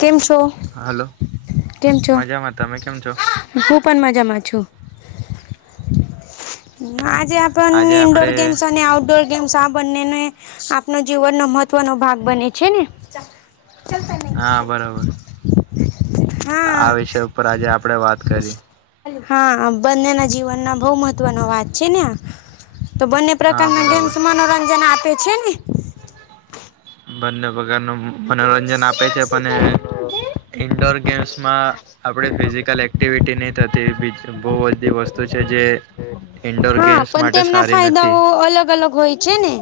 કેમ છો? હલો, કેમ છો? મજામાં, તમે કેમ છો? હું પણ મજામાં છું, આજે આજે પણ આપડે ગેમ્સ અને કેમ આ બંનેને, આપનો જીવનનો મહત્વનો ભાગ બને છે ને? ચાલતા નહીં. હા બરાબર [unintelligible] આ વિષય ઉપર આજે આપણે વાત કરીએ. હા, બંનેના જીવનમાં બહ મહત્વના વાત છે ને, તો બંને હા પ્રખરડમાં બરાબર ગેમ્સ મનોરંજન આપે છે ને. બંનેપગારનનું મનોરંજન આપે છે પણ ઇન્ડોર ગેમ્સમાં આપણે ફિઝિકલ એક્ટિવિટી નહી થતી. બહુ બધી વસ્તુ છે જે ઇન્ડોર હા, ગેમ્સ પણ માટે તેમના સારી નથી ફાયદાઓ અલગ અલગ હોય. છે ને,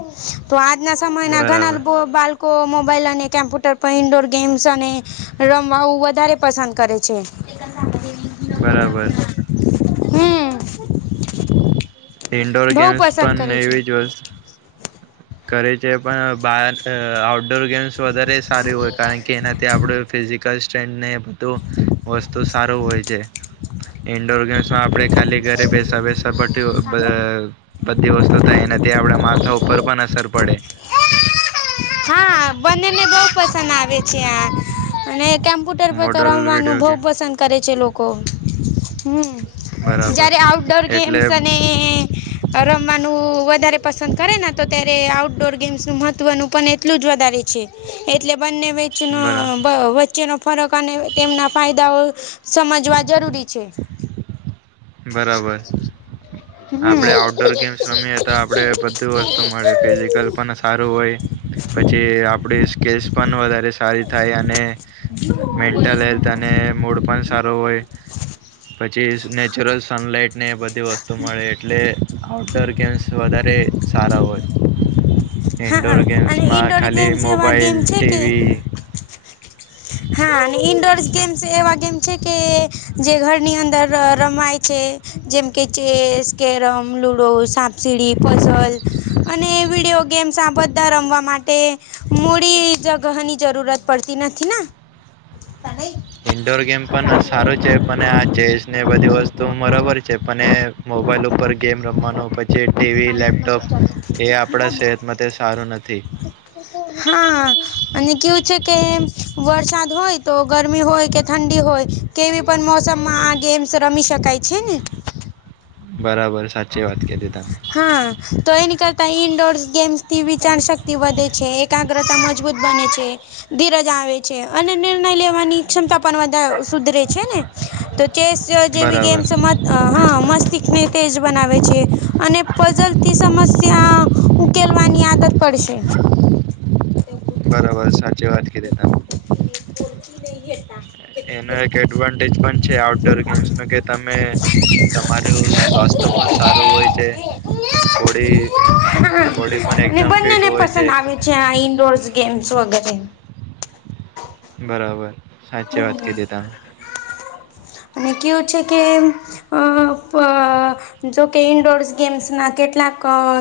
તો આજના સમયના બરાબર ઘણા બા લોકો મોબાઈલ અને કમ્પ્યુટર પર ઇન્ડોર ગેમ્સ અને, રમવાું વધારે પસંદ કરે છે. બરાબર. હમ ઇન્ડોર બહુ ગેમ્સ પસંદ પણ કરે છે એવી જ હો કરે છે, પણ બ આઉટડોર ગેમ્સ વધારે સારી હોય કારણ કે એનાથી આપણે ફિઝિકલ સ્ટ્રેન્થને તો વસ્તુ સારું હોય છે. ઇન્ડોર ગેમ્સમાં આપણે ખાલી ઘરે બેસા બેસા બધી વસ્તુ થાય એનાથી આપણા માથા ઉપર પણ અસર પડે હા બંનેને બો પસંદ આવે છે, આ અને કમ્પ્યુટર પર તો મોડલ રમવાનું વિડીયો બો ગેમ પસંદ કરે છે, લોકો હમ બરાબર જ્યારે આઉટડોર એટલે ગેમ્સ અને રમવાનું વધારે પસંદ કરેને તો ત્યારે આઉટડોર ગેમ્સનું મહત્વનું પણ એટલું જ વધારે છે, એટલે બંને વેચનો બરા વચ્ચેનો ફરક અને તેમના ફાયદાઓ સમજવા જરૂરી છે. બરાબર. હમ. આપણે આઉટડોર ગેમ્સ રમીએ તો આપણે બધી વસ્તુ મળે ફિઝિકલ પણ સારું હોય પછી આપણી પણ વધારે સારી થાય અને મેન્ટલ હેલ્થ અને મૂડ પણ સારો હોય પછી [unintelligible] સનલાઇટને બધી વસ્તુ મળે એટલે આઉટડોર ગેમ્સ વધારે સારા હોય. હા ઇન્ડોર અને ગેમ્સમાં ઇન્ડોર ખાલી ગેમ્સ એવા ગેમ મોબાઈલ, છે કે ટીવી હા અને ઇન્ડોરસ ગેમ્સ એવા ગેમ છે, કે જે ઘરની અંદર ર રમાય છે. જેમ કે ચેસ, કેરમ, લુડો, સાપસીડી, પઝલ અને વિડીયો ગેમ્સ આ બધા રમવા માટે મૂડી જગહની જરૂરત પડતી નથી ને? તને? ઈન્ડોર ગેમ પણ સારું છે, પણ આ ચેસ ને બધી વસ્તુ બરાબર છે, પણે મોબાઈલ ઉપર ગેમ રમવાનો પછી ટીવી, લેપટોપ એ આપડા સેહત માટે સારું નથી. હા. અને કેવું છે, કે એમ વરસાદ હોય તો ગરમી હોય કે ઠંડી હોય. કેવી પણ મોસમમાં આ ગેમ્સ રમી શકાય છે, ને બરાબર સાચી વાત કિઘી ત હા તો એની કરતા ઇન્ડોર ગેમ્સથી વિચાાર શક્તિ વધે છે. એકાગ્રતા મજબૂત બને છે. ધીરજ આવે છે, અને નિર્ણય લેવાની ક્ષમતા પણ વધા સુધરે છે, ને તો ચેસ જેવી બરાબર ગેમસ મ હા મસ્તિષ્ક ને તેજ બનાવેે છે. અને પઝલથી સમસ્યા ઉકેલ વાની આદત પડશે બરોબર છે, સાચી વાત કેધી તમે [inaudible] એનો એક એડવાન્ટેજ પણ છે, આઉટડોર ગેમ્સ ન કે તમે તમારું સ્વાસ્થ પણ સારું હોય છે, બોડી બોડી પણ એકદમ ફિટ હોય છે. જયા ઇન્ડોરસ ગેમ્સ વગેરે બરાબર સાચી વાત કીધી તમે અને કેવું છે, કે અ અ જોકે ઈન્ડોર ગેમ્સના કેટલાક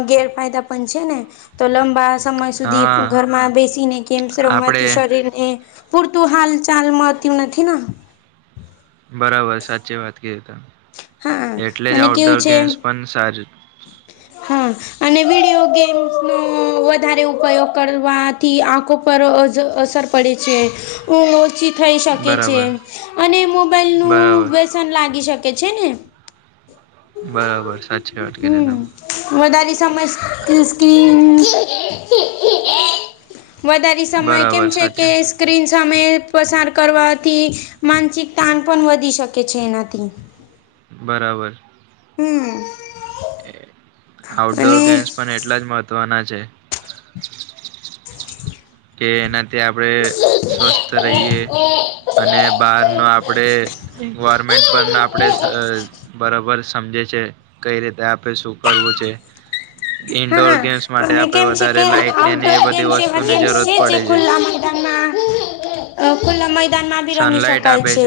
ગેરફાયદા પણ છે, ને તો લંબા સમય સુધી હા ઘરમાં બેસીને ગેમ્સ આપડે રમવાથી શરીર એ પૂરતું હાલ ચાલ મળતુ નથી ના બરાબર સાચી વાત કરી તમે હા એટલે જ અને કેવું આઉટડોર છે ગેમ્સ પણા સારી હા. અને વિડીયો ગેમ્સનો વધારે ઉપયોગ કરવાથી આંખો પર અ અસર પડે છે, ઉધ ઓછી થઈ શકે છે, બરાબર અને મોબાઈલનું બરાબર વ્યસન લાગી શકે ને બરાબર સા હમ વધારે સમજ સ્કીન વધારે સમય કેમ બરાબર છે, કે સાચી સ્ક્રીન સમયે પસાર કરવાથી માનસિક તાણ પણ વધી શકે છે, એનાથી બરાબર હમ. આઉટડોર અને ગેમ્સ પણ એટલા જ મહત્વના છે. કે એનાથી આપણે સ્વસ્થ રહીએ અને બહારનુ આપણેે એન્વાર્મેન્ટ પણ આપણે અ બરોબર સમજે છે, કઈ રીતે આપણે શું કરવું છે. ઈન્ડોર હા ગેમ્સ માટે અને આપડે કેમ છે વધારે કે લાઈટની અને એ આઉટડોર બધી ગેમ્સ એવા વસ્તુની ગેમ્સ જરૂર જે ખુલ્લા મેૈદાનમાં અ ખુલ્લા મેદાનમાં ભી રમી સનલાઈટ શકાય આપે છે.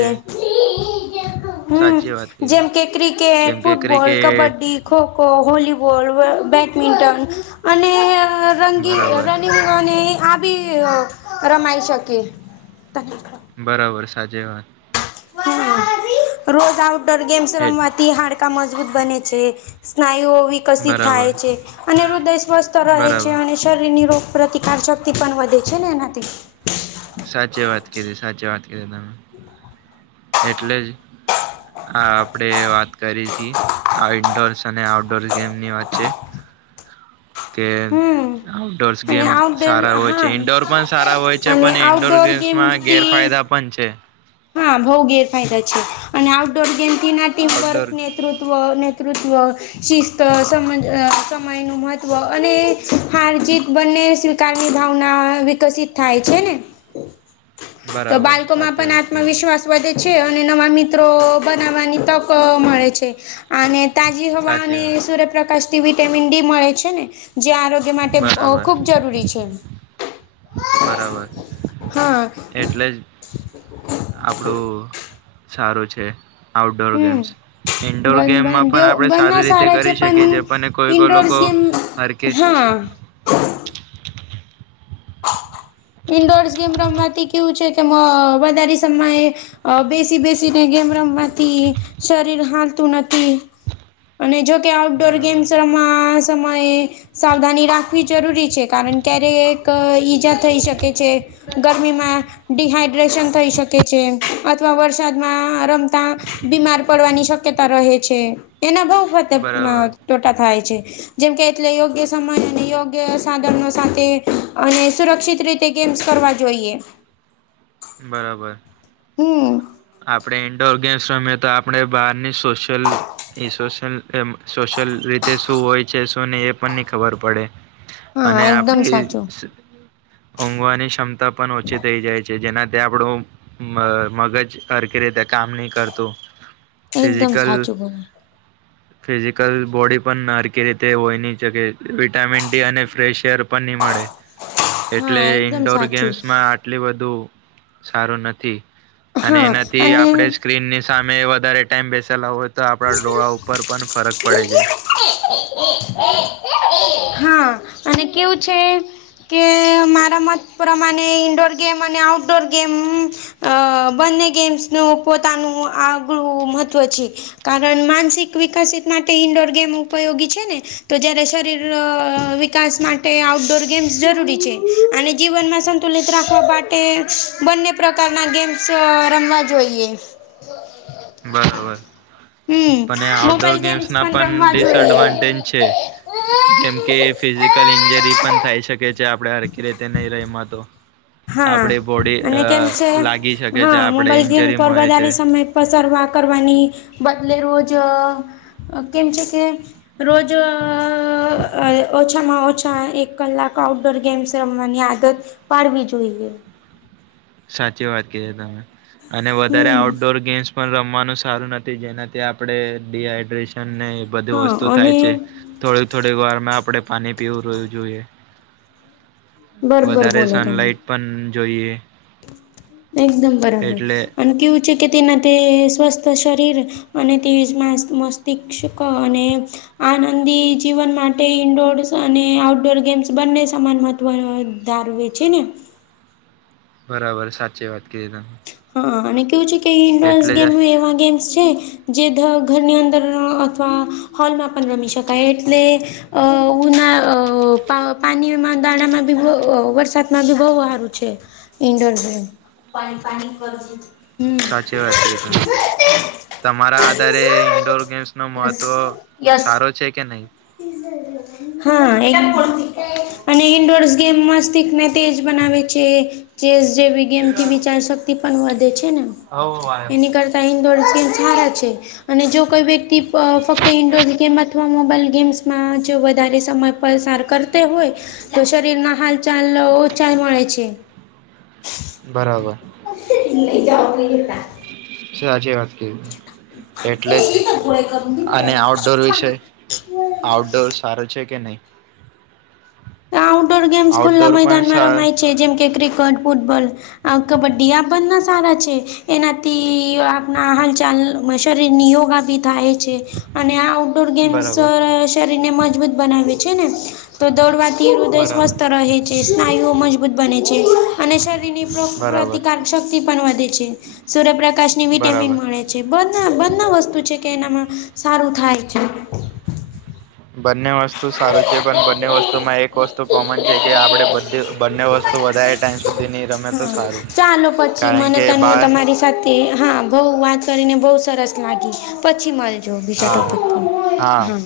હમ સાચી વાત કીધી જેમ કે ક્રિકેટ, જેમ કે football, cricket kabaddi kho kho, volleyball, badminton અને રંગી બરાબર અને આ ભી રમાઈ શકે બરાબર સાચી વાત હમ રોજ આઉટડોર ગેમ્સ એ રમવાથી હાડ કા મજબૂત બને છે, સ્નાયુઓ વિ કશી બરાબર થાય છે, અને હૃદય સ્વસ્થ રહે છે, બરાબર અને શરીરની રોગ પ્રતિકાર શક્તિ પણ વધે છે, ને એનાથી સાચી વાત કીધી સાચી વાત કીધી તમે એટલે જ આ આપડે વાત કરીતી આ ઇન્ડોર્સ અને આઉટડોર ગેમની વાત છે, કે હમ આઉટડોરસ અને ગેમ સારા આઉટડોર હોય છે, હા ઈન્ડોર પણ સારા હોય છે, અને પણ ઈન્ડોર આઉટડોર ગેમથી ગેરફાયદા પન છે. હા બહુ ગેરફાયદા છે, અને આઉટડોર ગેમથી ના ટીમ આઉટડોર વર્કનેતૃ તવ નેતૃત્વ સીસત સમજ અ સમય નું મહત્વ અને હારજીત બંને કારની ભાવના વિકસિત થાય છે, ને બરાબર સાચીવાત કરી શ્વાસ વધે છે, અને નવા મિત્રો બનાવવાની તક મળે છે, અને તાજી હવા સાચી અને વાત સૂર્યપ્રકાશથી વિટામિન ડી મળે છે, ને જયા આરોગ્ય અ બરાબર ખૂબ જરૂરી છે, બરાબર હા એટલે જ આપણું સારું છે, આઉટડોર હમ. ગેમ્સ ઇન્ડોર બન ગેમમાં બન પણ બેવ આપણે બંના સારી રીતે સારા છે કરી શકીએ છે, પણ કોઈ કોઈ લોકો ઇન્ડોર્સ ગેમ હારકે હા ઇન્ડોર્સ ગેમ રમવાથી કેવું છે, કે મ વધારે સમયે અ બેસી બેસીને ગેમ રમવાથી શરીર હાલતું નથી. અને જોકે આઉટડોર બરાબર ગેમ્સ રમા સમયે સાવધાની રાખવી જરૂરી છે, કારણ ક્યારેક ઈજા થઈ શકે છે. ગરમીમાં ડિહાઈડ્રેશન થઈ શકે છે, અથવા વરસાદમાં રમતા બીમાર પડવાની શક્યતા રહે છે, એના બઉ હત અહ બરાબર ટોટા થાય છે. જેમકે, એટલે યોગ્ય સમય અને યોગ્ય સાધનો સાથે અને સુરક્ષિત રીત તે ગેમ્સ કરવા જોઈએ. બરાબર. હમ્મ. આપડે ઇન્ડોર ગેમ્સ રમે તો આપડે બહારની સોશિયલ એ સોશિયલ એમ સોશિયલ રીતે શું હોય છે, શું નહીં એ પણ નહી ખબર પડે. હા અને એકદમ આપડી સાચું સ ઊંઘવાની ક્ષમતા પણ ઓછી થઈ જાય છે, જેનાથી આપડું મ-મગજ હરકી રીતે કામ નહીં કરતું. એકદમ ફિઝિકલ સાચું બોલે ફિઝિકલ બોડી પણ નારકી રીતે હોય નહીં શકે વિટામિન ડી અને એર પણ મળે. હા એટલે એકદમ સાચું ઈન્ડોરગેમ્સ માં આટલી બધું સારું નથી. હા. થી અને આપડે સ્ક્રીન ની સામે વધારે ટાઈમ બેસેલા હો તો આપડા ડોળા ઉપર પણ ફરક પડે છે. હા અને કેવું છે કે મારા મત પ્રમાણે ઇન્ડોર ગેમ અને આઉટડોર ગેમ અહ બંને ગેમ્સ નું પોતાનું આગલું મહત્વ છે. કારણ માનસિક વિકસિત માટે ઇન્ડોર ગેમ ઉપયોગી છે ને તો જયારે શરીર અહ વિકાસ માટે આઉટડોર ગેમ્સ જરૂરી છે, અને જીવનમાં સન સંતુલિત રાખવા માટે બંને પ્રકારના ગેમ્સ અહ રમવા જોઈએ. હ [unintelligible] [inaudible] બરોબર પણ એ આઉટડોર મોબાઈલ ગેમ્સ ના પણ રમવા જોઈએ. ડિસએડવાટિંગ છે. જેમ કે ફિઝિકલ ઇન્જરી પણ થાય શકે. કે છે, આપડે હરખી રીતે નહીં રમ્યા એમાંતો. હા અને કેમ છે, શકે હા છે આપણે મોબાઈલ ગેમ ઇન્જરી મળે છે પર્વાદારી સમય પસારવા કરવાની બદલે રોજ અહ કેમ છે કે રોજ અહ ઓછામાં ઓછા એક કલાક આઉટ ગેમ્સ રમવાની આદત પાડવી જોઈએ. સાચી વાત કીધી તમે અને વધારે હમ આઉટડોર ગેમ્સ પણ રમવાનું સારું નથી જેનાથી આપડે ડીહાઈડ્રેસ સન નહી એ બધી હા વસ્તુ અને થાય છે થોડીક થોડીક વારમાં આપડે પાણી પીવું રહવું જોઈએ. બરોબર વધારે બોલે તમે સનલાઈટ પણ જોઈએ. એકદમ બરાબર એટલે અને કેવું છે કે તેના તે સ્વસ્થ શરીર અને તે જ માસ મસ્તીક્ષ અને આનંદી જીવન માટે ઇન્ડોર્સ અને આઉટડોર ગેમ્સ બંને સમાન મહત્વનો હોય. ધારું એ છે ને. બરાબર સાચે વાત કરી તમે. હા અને કેવું છે કે ઈન્ડોરસ એટલે જ ગેમ્સ બી એવા ગેમ્સ છે જે ધ ઘરની અંદર અથવા હોલમાં પણ રમી શકાય એટલે અહ ઉના અહ પા-પાણીમાં દાણામાં બી અહ વ વરસાદમાં બી બહુ હારું છે. Indoor game. સાચી વાત કીધી તમે. તમારા આધારે ઈન્ડોર ગેમ્સ નો યસ મહત્વ યસ સારો છે કે નહીં? [unintelligible] હા [unintelligible] અને ઇન્ડોર્સ ગેમ્સ મસ્તિષ્ક ને તેજ બનાવે છે. ચેસ જેવી ગેમથી વિચાર શક્તિ પણ વધે છે ને એની કરતા તે ઈન્ડોર ગેમ્સ હારો છે અને જો કોઈ બી તી અ ફક્ત ઈન્ડોર ગેમ અથવા મોબાઈલ ગેમ્સ મા જો વધારે સમય પસાર કરતે હોય તો શરીર ના હાલ ચાલ ઓછા મળે છે. બરાબર. [unintelligible] [inaudible] [unintelligible] સાચી વાત કીધી. એ એટલે શી તો જ ગોળે કરું બેટા અને આઉટડોર વિશે આઉટડોર સારો છે કે નહીં આઉટડોર ગેમ્સ સ્કુલ ના આઉટડોર પણ મેદાનમાં સા રમાય છે જેમકે ક્રિકેટ ફૂટબોલ આ કબડ્ડી આ બના સારા છે. એનાથી આપણા હાલચાલ શરીર ની યોગા થી થાય છે. અને આ આઉટડોર ગેમ્સ બરાબર શ શરીરને મજબૂત બનાવે છે ને તો દોડવા હૃદય બરાબર સ્વસ્થ રહે છે સ્નાયુઓ મજબૂત બને છે અને શરીરની રોગ બરાબર પ્રતિકાર શક્તિ પણ વધે છે સૂર્યપ્રકાશ ની વિટામીન બરાબર મળે છે. છે બના બના વસ્તુ છે કે એનામાં સારું થાય છે. બને વસ. શું સારું છે પણ બંને વસ્તુમાં એક વસ્તુ કોમન છે કે આપણે બધે બંને વસ્તુ તો વધારે ટાઈમ સુધી ની રમે તો હા સારું કારણ કે બહાર હે હા બહુ વાત કરીને બહુ સરસ લાગી પછી મળે. જો [inaudible] હા [unintelligible] હા